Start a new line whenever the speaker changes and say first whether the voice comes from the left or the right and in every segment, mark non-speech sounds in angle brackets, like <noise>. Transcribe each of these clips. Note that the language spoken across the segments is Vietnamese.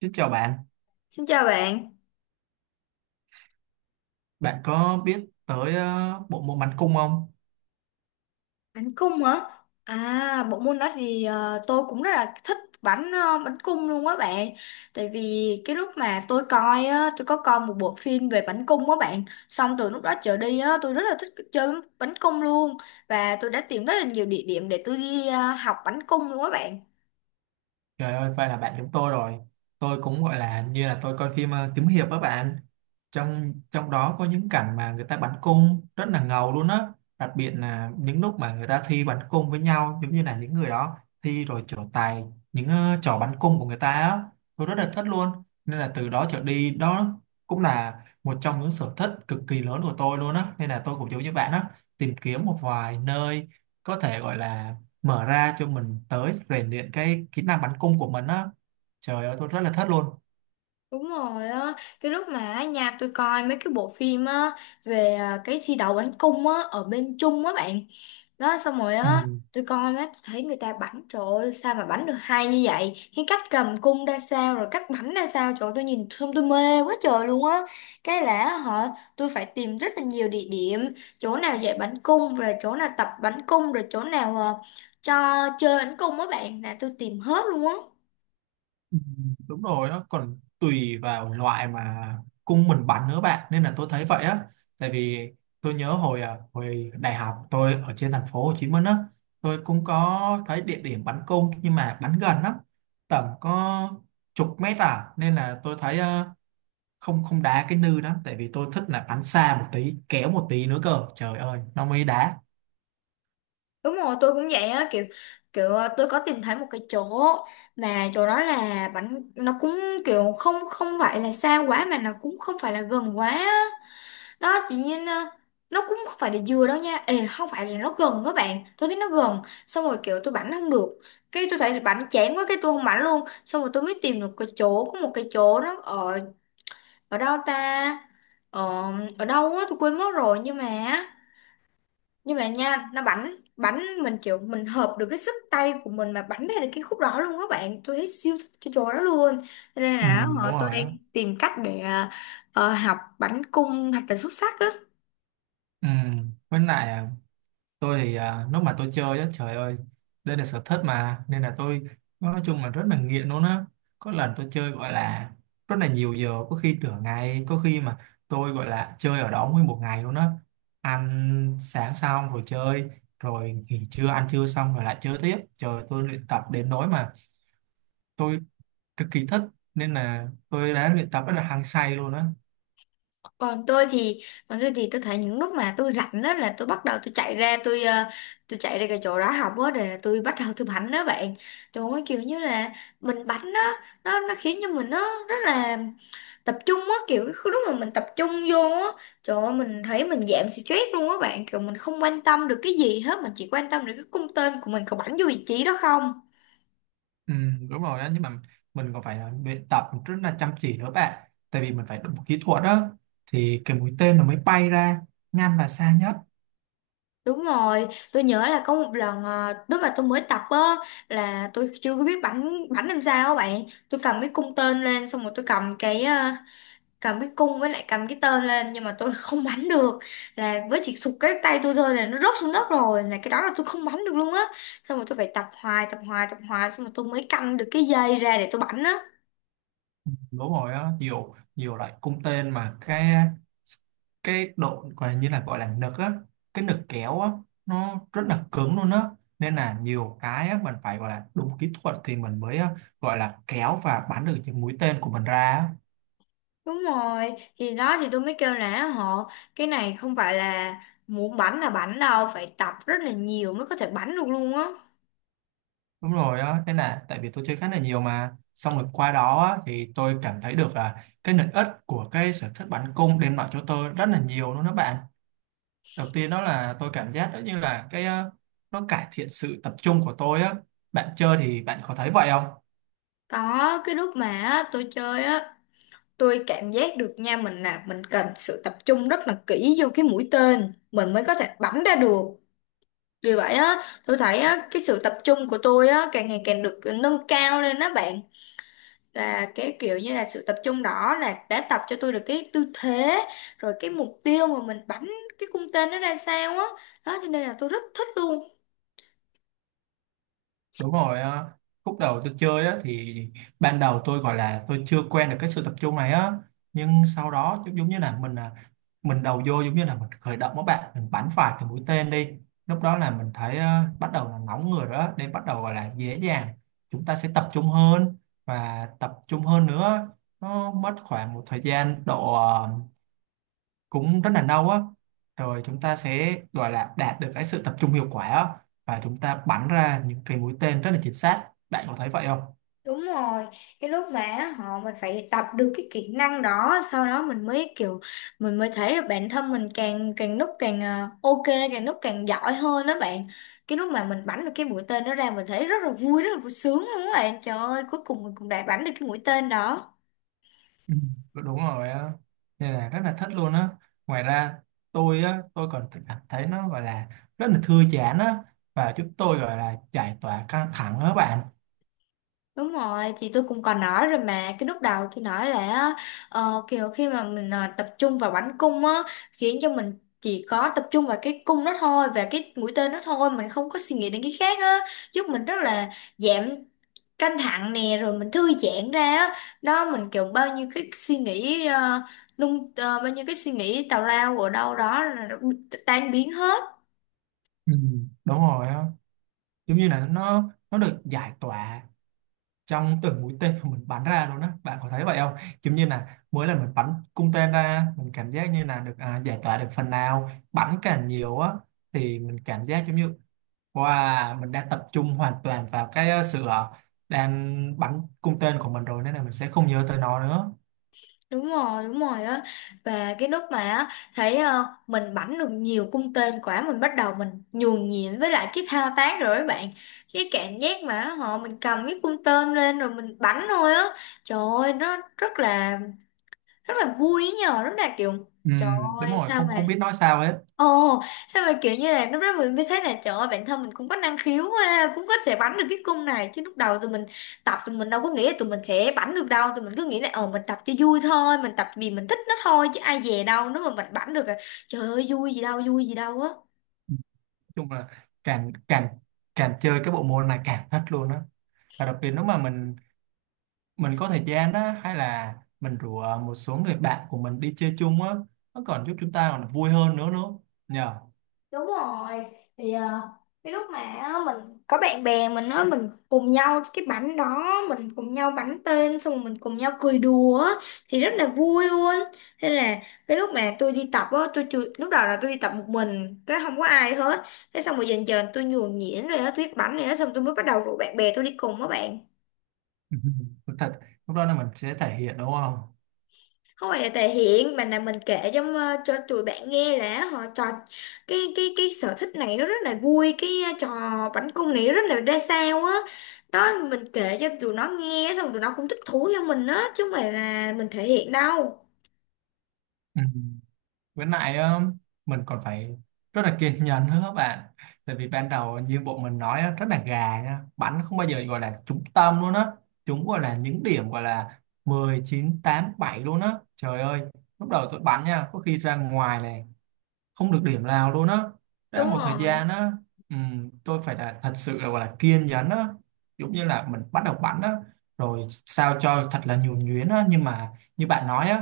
right: Xin chào bạn,
left: Xin chào bạn,
right: bạn có biết tới bộ môn bắn cung không?
left: bánh cung hả? À, bộ môn đó thì tôi cũng rất là thích bánh cung luôn á bạn. Tại vì cái lúc mà tôi coi á, tôi có coi một bộ phim về bánh cung á bạn. Xong từ lúc đó trở đi á, tôi rất là thích chơi bánh cung luôn, và tôi đã tìm rất là nhiều địa điểm để tôi đi học bánh cung luôn á bạn.
right: Trời ơi, vậy là bạn chúng tôi rồi. Tôi cũng gọi là như là tôi coi phim kiếm hiệp á bạn. Trong trong đó có những cảnh mà người ta bắn cung rất là ngầu luôn á. Đặc biệt là những lúc mà người ta thi bắn cung với nhau, giống như là những người đó thi rồi trổ tài những trò bắn cung của người ta á. Tôi rất là thích luôn. Nên là từ đó trở đi đó cũng là một trong những sở thích cực kỳ lớn của tôi luôn á. Nên là tôi cũng giống như bạn á, tìm kiếm một vài nơi có thể gọi là mở ra cho mình tới rèn luyện cái kỹ năng bắn cung của mình á. Trời ơi, tôi rất là thất luôn.
left: Đúng rồi á, cái lúc mà ở nhà tôi coi mấy cái bộ phim á về cái thi đấu bánh cung á ở bên Trung á bạn đó. Xong rồi
right: Ừ.
left: á tôi coi, má tôi thấy người ta bảnh, trời ơi sao mà bảnh được hay như vậy, cái cách cầm cung ra sao rồi cách bảnh ra sao. Trời ơi, tôi nhìn xong tôi mê quá trời luôn á. Cái là họ tôi phải tìm rất là nhiều địa điểm, chỗ nào dạy bảnh cung rồi chỗ nào tập bảnh cung rồi chỗ nào cho chơi bảnh cung á bạn, là tôi tìm hết luôn á.
right: Ừ, đúng rồi á, còn tùy vào loại mà cung mình bắn nữa bạn, nên là tôi thấy vậy á. Tại vì tôi nhớ hồi hồi đại học tôi ở trên thành phố Hồ Chí Minh á, tôi cũng có thấy địa điểm bắn cung nhưng mà bắn gần lắm, tầm có chục mét à, nên là tôi thấy không không đá cái nư lắm, tại vì tôi thích là bắn xa một tí, kéo một tí nữa cơ, trời ơi nó mới đá.
left: Đúng rồi, tôi cũng vậy á, kiểu kiểu tôi có tìm thấy một cái chỗ mà chỗ đó là bánh nó cũng kiểu không không phải là xa quá mà nó cũng không phải là gần quá á. Đó tự nhiên nó cũng không phải là dừa đâu nha. Ê, không phải là nó gần các bạn, tôi thấy nó gần xong rồi kiểu tôi bắn không được. Cái tôi thấy bắn chán quá, cái tôi không bắn luôn, xong rồi tôi mới tìm được cái chỗ, có một cái chỗ nó ở, ở đâu ta, ở ở đâu á tôi quên mất rồi, nhưng mà nha nó bắn bắn mình, kiểu mình hợp được cái sức tay của mình mà bắn ra được cái khúc đó luôn các bạn, tôi thấy siêu thích cái chỗ đó luôn. Cho nên
right: Ừ,
left: là
right: đúng
left: tôi
right: rồi
left: đang
right: á.
left: tìm cách để học bắn cung thật là xuất sắc á.
right: Ừ. Với lại tôi thì lúc mà tôi chơi á, trời ơi, đây là sở thích mà nên là tôi nói chung là rất là nghiện luôn á. Có lần tôi chơi gọi là rất là nhiều giờ, có khi nửa ngày, có khi mà tôi gọi là chơi ở đó nguyên một ngày luôn á. Ăn sáng xong rồi chơi, rồi nghỉ trưa ăn trưa xong rồi lại chơi tiếp. Trời, tôi luyện tập đến nỗi mà tôi cực kỳ thích, nên là tôi đã luyện tập rất là hăng say luôn á.
left: còn tôi thì Còn tôi thì tôi thấy những lúc mà tôi rảnh đó là tôi bắt đầu, tôi chạy ra, tôi chạy ra cái chỗ đó học á, để tôi bắt đầu tôi bắn đó bạn. Trời ơi kiểu như là mình bắn đó, nó khiến cho mình nó rất là tập trung á. Kiểu cái lúc mà mình tập trung vô á, trời ơi mình thấy mình giảm stress luôn á bạn, kiểu mình không quan tâm được cái gì hết, mình chỉ quan tâm được cái cung tên của mình có bắn vô vị trí đó không.
right: Ừ, đúng rồi á, nhưng mà mình còn phải là luyện tập rất là chăm chỉ nữa bạn, tại vì mình phải đụng kỹ thuật đó thì cái mũi tên nó mới bay ra nhanh và xa nhất.
left: Đúng rồi, tôi nhớ là có một lần lúc mà tôi mới tập á là tôi chưa có biết bắn bắn làm sao á bạn. Tôi cầm cái cung tên lên xong rồi tôi cầm cầm cái cung với lại cầm cái tên lên, nhưng mà tôi <laughs> không bắn được. Là với chỉ sụt cái tay tôi thôi là nó rớt xuống đất rồi, là cái đó là tôi không bắn được luôn á. Xong rồi tôi phải tập hoài tập hoài tập hoài, xong rồi tôi mới căng được cái dây ra để tôi bắn á.
right: Đúng rồi á, nhiều nhiều loại cung tên mà cái độ gọi như là gọi là nực á, cái nực kéo á, nó rất là cứng luôn á, nên là nhiều cái á, mình phải gọi là đúng kỹ thuật thì mình mới á, gọi là kéo và bắn được những mũi tên của mình ra á.
left: Đúng rồi, thì đó thì tôi mới kêu là họ cái này không phải là muốn bắn là bắn đâu, phải tập rất là nhiều mới có thể bắn được luôn á.
right: Đúng rồi á, thế là tại vì tôi chơi khá là nhiều mà xong rồi qua đó á, thì tôi cảm thấy được là cái lợi ích của cái sở thích bắn cung đem lại cho tôi rất là nhiều luôn đó bạn. Đầu tiên đó là tôi cảm giác đó như là nó cải thiện sự tập trung của tôi á. Bạn chơi thì bạn có thấy vậy không?
left: Có cái lúc mà á, tôi chơi á, tôi cảm giác được nha, mình là mình cần sự tập trung rất là kỹ vô cái mũi tên mình mới có thể bắn ra được. Vì vậy á, tôi thấy á, cái sự tập trung của tôi á càng ngày càng được nâng cao lên đó bạn. Là cái kiểu như là sự tập trung đó là đã tập cho tôi được cái tư thế, rồi cái mục tiêu mà mình bắn cái cung tên nó ra sao á. Đó cho nên là tôi rất thích luôn.
right: Đúng rồi á. Khúc đầu tôi chơi á thì ban đầu tôi gọi là tôi chưa quen được cái sự tập trung này á, nhưng sau đó giống giống như là mình mình đầu vô giống như là mình khởi động các bạn, mình bắn phải cái mũi tên đi, lúc đó là mình thấy bắt đầu là nóng người rồi đó, nên bắt đầu gọi là dễ dàng, chúng ta sẽ tập trung hơn và tập trung hơn nữa. Nó mất khoảng một thời gian độ cũng rất là lâu á, rồi chúng ta sẽ gọi là đạt được cái sự tập trung hiệu quả á, và chúng ta bắn ra những cái mũi tên rất là chính xác. Bạn có thấy vậy không?
left: Đúng rồi, cái lúc mà họ mình phải tập được cái kỹ năng đó, sau đó mình mới thấy được bản thân mình càng càng lúc càng ok, càng lúc càng giỏi hơn đó bạn. Cái lúc mà mình bắn được cái mũi tên đó ra, mình thấy rất là vui, rất là vui sướng luôn đó bạn, trời ơi cuối cùng mình cũng đã bắn được cái mũi tên đó.
right: Ừ, đúng rồi á, nên là rất là thích luôn á. Ngoài ra, tôi á, tôi còn cảm thấy nó gọi là rất là thư giãn á, và giúp tôi gọi là giải tỏa căng thẳng á bạn.
left: Đúng rồi, thì tôi cũng còn nói rồi mà. Cái lúc đầu tôi nói là kiểu khi mà mình tập trung vào bắn cung á, khiến cho mình chỉ có tập trung vào cái cung đó thôi, và cái mũi tên đó thôi. Mình không có suy nghĩ đến cái khác á, giúp mình rất là giảm căng thẳng nè, rồi mình thư giãn ra á. Đó mình kiểu, bao nhiêu cái suy nghĩ tào lao ở đâu đó là nó tan biến hết.
right: Ừ, đúng rồi á, giống như là nó được giải tỏa trong từng mũi tên mà mình bắn ra luôn á. Bạn có thấy vậy không? Giống như là mỗi lần mình bắn cung tên ra, mình cảm giác như là được giải tỏa được phần nào, bắn càng nhiều á thì mình cảm giác giống như wow, mình đang tập trung hoàn toàn vào cái ờ, sự ờ, đang bắn cung tên của mình rồi, nên là mình sẽ không nhớ tới nó nữa.
left: Đúng rồi, đúng rồi á, và cái lúc mà á, thấy mình bảnh được nhiều cung tên quả, mình bắt đầu mình nhuần nhuyễn với lại cái thao tác rồi các bạn. Cái cảm giác mà họ mình cầm cái cung tên lên rồi mình bảnh thôi á, trời ơi nó rất là, rất là vui ấy nhờ, rất là kiểu,
right: Ừ,
left: trời
right: đúng
left: ơi
right: rồi,
left: sao
right: không
left: mà
right: không biết nói sao hết, nói
left: Ồ, sao mà kiểu như là, lúc đó mình mới thấy là trời ơi bản thân mình cũng có năng khiếu ha, cũng có thể bắn được cái cung này. Chứ lúc đầu tụi mình tập, tụi mình đâu có nghĩ là tụi mình sẽ bắn được đâu, tụi mình cứ nghĩ là mình tập cho vui thôi, mình tập vì mình thích nó thôi, chứ ai dè đâu nếu mà mình bắn được là trời ơi vui gì đâu á.
right: chung là càng càng càng chơi cái bộ môn này càng thích luôn á. Và đặc biệt lúc mà mình có thời gian đó, hay là mình rủ một số người bạn của mình đi chơi chung á, nó còn giúp chúng ta còn vui hơn nữa nữa nhờ.
left: Đúng rồi, thì cái lúc mà á, mình có bạn bè mình á, mình cùng nhau cái bánh đó, mình cùng nhau bắn tên xong rồi mình cùng nhau cười đùa á, thì rất là vui luôn. Thế là cái lúc mà tôi đi tập á tôi chưa, lúc đầu là tôi đi tập một mình, cái không có ai hết. Thế xong rồi dần dần tôi nhuần nhuyễn rồi á, tôi biết bắn rồi á, xong tôi mới bắt đầu rủ bạn bè tôi đi cùng á bạn.
right: <laughs> Ừ, thật, lúc đó là mình sẽ thể hiện đúng không?
left: Không phải là thể hiện, mà là mình kể cho cho tụi bạn nghe là họ trò, cái sở thích này nó rất là vui, cái trò bắn cung này rất là ra sao á. Đó mình kể cho tụi nó nghe, xong tụi nó cũng thích thú theo mình á, chứ không phải là mình thể hiện đâu.
right: Ừ. Với lại mình còn phải rất là kiên nhẫn nữa các bạn, tại vì ban đầu như bộ mình nói á, rất là gà nha, bắn không bao giờ gọi là trúng tâm luôn á, chúng gọi là những điểm gọi là 19 8 7 luôn á, trời ơi. Lúc đầu tôi bắn nha, có khi ra ngoài này, không được điểm nào luôn á, đã
left: Đúng
right: một thời
left: rồi.
right: gian á. Tôi phải là thật sự là gọi là kiên nhẫn á, giống như là mình bắt đầu bắn á rồi sao cho thật là nhuần nhuyễn á, nhưng mà như bạn nói á,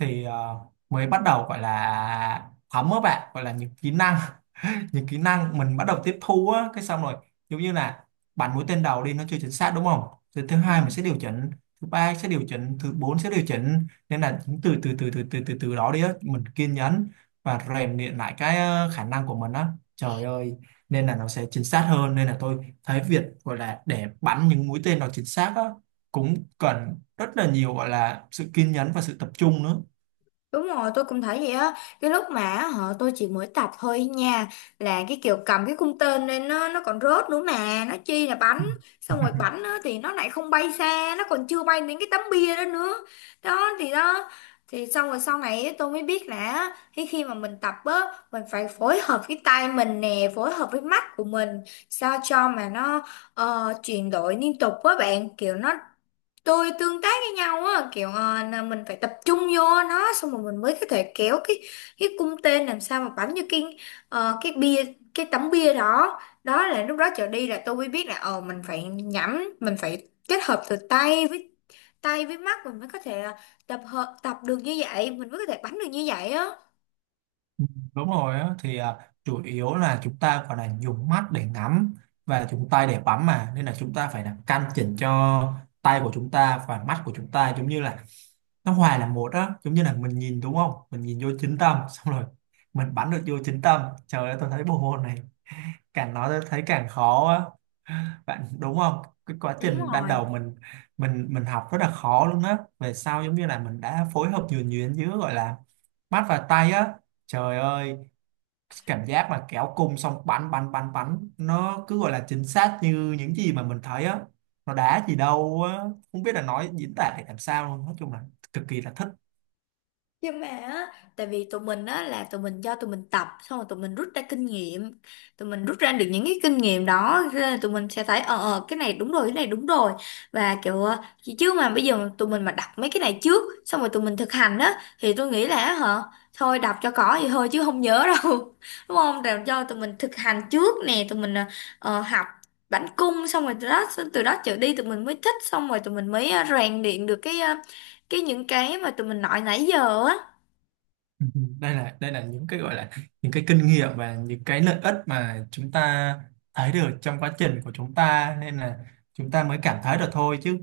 right: thì mới bắt đầu gọi là thấm á bạn, gọi là những kỹ năng, những kỹ năng mình bắt đầu tiếp thu á, cái xong rồi giống như là bắn mũi tên đầu đi, nó chưa chính xác đúng không, rồi thứ hai mình sẽ điều chỉnh, thứ ba sẽ điều chỉnh, thứ bốn sẽ điều chỉnh, nên là những từ từ từ từ từ từ từ đó đi á, mình kiên nhẫn và rèn luyện lại khả năng của mình á, trời ơi, nên là nó sẽ chính xác hơn. Nên là tôi thấy việc gọi là để bắn những mũi tên nó chính xác á, cũng cần rất là nhiều gọi là sự kiên nhẫn và sự tập trung nữa.
left: Đúng rồi, tôi cũng thấy vậy á. Cái lúc mà họ tôi chỉ mới tập thôi nha, là cái kiểu cầm cái cung tên lên nó còn rớt nữa mà, nó chi là bắn,
right: Ừ.
left: xong rồi
right: <laughs>
left: bắn á, thì nó lại không bay xa, nó còn chưa bay đến cái tấm bia đó nữa. Đó, thì xong rồi sau này á, tôi mới biết là á, khi khi mà mình tập á, mình phải phối hợp cái tay mình nè, phối hợp với mắt của mình sao cho mà nó chuyển đổi liên tục với bạn, kiểu nó tôi tương tác với nhau á, kiểu là mình phải tập trung vô nó xong rồi mình mới có thể kéo cái cung tên làm sao mà bắn như ờ, cái bia cái tấm bia đó. Đó là lúc đó trở đi là tôi mới biết là mình phải nhắm, mình phải kết hợp từ tay với mắt, mình mới có thể là tập được như vậy, mình mới có thể bắn được như vậy á.
right: Đúng rồi á, thì chủ yếu là chúng ta gọi là dùng mắt để ngắm và dùng tay để bấm mà, nên là chúng ta phải là căn chỉnh cho tay của chúng ta và mắt của chúng ta giống như là nó hòa là một á, giống như là mình nhìn đúng không, mình nhìn vô chính tâm <laughs> xong rồi mình bắn được vô chính tâm, trời ơi tôi thấy bộ môn này càng nói tôi thấy càng khó á, bạn đúng không? Cái quá
left: Đúng
right: trình ban
left: rồi,
right: đầu mình học rất là khó luôn á, về sau giống như là mình đã phối hợp nhuần nhuyễn giữa gọi là mắt và tay á, trời ơi, cảm giác mà kéo cung xong bắn bắn bắn bắn, nó cứ gọi là chính xác như những gì mà mình thấy á, nó đá gì đâu á, không biết là nói diễn tả để làm sao luôn, nói chung là cực kỳ là thích. <laughs>
left: nhưng mà á, tại vì tụi mình á, là tụi mình cho tụi mình tập xong rồi tụi mình rút ra kinh nghiệm, tụi mình rút ra được những cái kinh nghiệm đó, cho tụi mình sẽ thấy, cái này đúng rồi, cái này đúng rồi, và kiểu chứ chứ mà bây giờ tụi mình mà đọc mấy cái này trước xong rồi tụi mình thực hành á, thì tôi nghĩ là hả, thôi đọc cho có vậy thôi chứ không nhớ đâu <laughs> đúng không? Rồi cho tụi mình thực hành trước nè, tụi mình học bắn cung, xong rồi từ đó trở đi tụi mình mới thích, xong rồi tụi mình mới rèn luyện được cái ờ, cái những cái mà tụi mình nói nãy giờ á.
right: Ừ, đây là những cái gọi là những cái kinh nghiệm và những cái lợi ích mà chúng ta thấy được trong quá trình của chúng ta, nên là chúng ta mới cảm thấy được thôi, chứ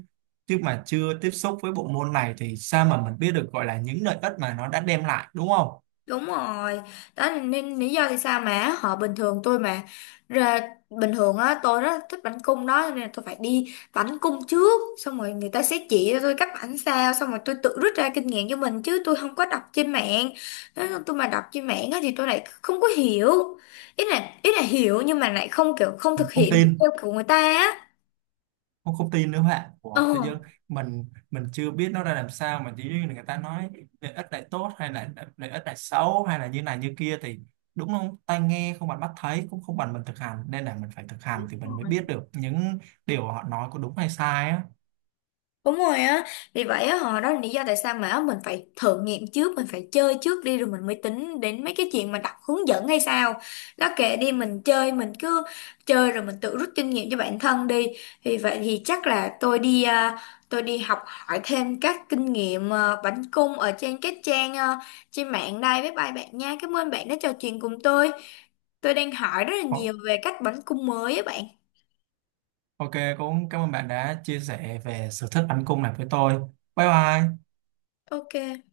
right: chứ mà chưa tiếp xúc với bộ môn này thì sao mà mình biết được gọi là những lợi ích mà nó đã đem lại đúng không?
left: Đúng rồi, đó là nên lý do tại sao mà họ ra bình thường á tôi rất thích bánh cung đó, cho nên là tôi phải đi bánh cung trước, xong rồi người ta sẽ chỉ cho tôi cách bánh sao, xong rồi tôi tự rút ra kinh nghiệm cho mình, chứ tôi không có đọc trên mạng. Nói chung tôi mà đọc trên mạng á thì tôi lại không có hiểu, ý là hiểu, nhưng mà lại không thực
right: Không
left: hiện được
right: tin,
left: theo của người ta á
right: không, không tin nữa các bạn, của tự dưng mình chưa biết nó ra làm sao mà chỉ riêng người ta nói lợi ích này tốt hay là lợi ích này xấu hay là như này như kia thì, đúng không, tai nghe không bằng mắt thấy, cũng không bằng mình thực hành, nên là mình phải thực hành thì mình mới biết
left: ờ
right: được những điều họ nói có đúng hay sai á.
left: Đúng rồi á, vì vậy á, họ đó là lý do tại sao mà á, mình phải thử nghiệm trước, mình phải chơi trước đi rồi mình mới tính đến mấy cái chuyện mà đọc hướng dẫn hay sao. Đó kệ đi, mình chơi, mình cứ chơi rồi mình tự rút kinh nghiệm cho bản thân đi. Vì vậy thì chắc là tôi đi học hỏi thêm các kinh nghiệm à, bánh cung ở trên các trang à, trên mạng đây. Bye bye bạn nha, cảm ơn bạn đã trò chuyện cùng tôi. Tôi đang hỏi rất là
right: Ô-
left: nhiều về cách bánh cung mới á bạn.
right: ok, cũng cảm ơn bạn đã chia sẻ về sở thích bắn cung này với tôi. Bye bye.
left: Ok.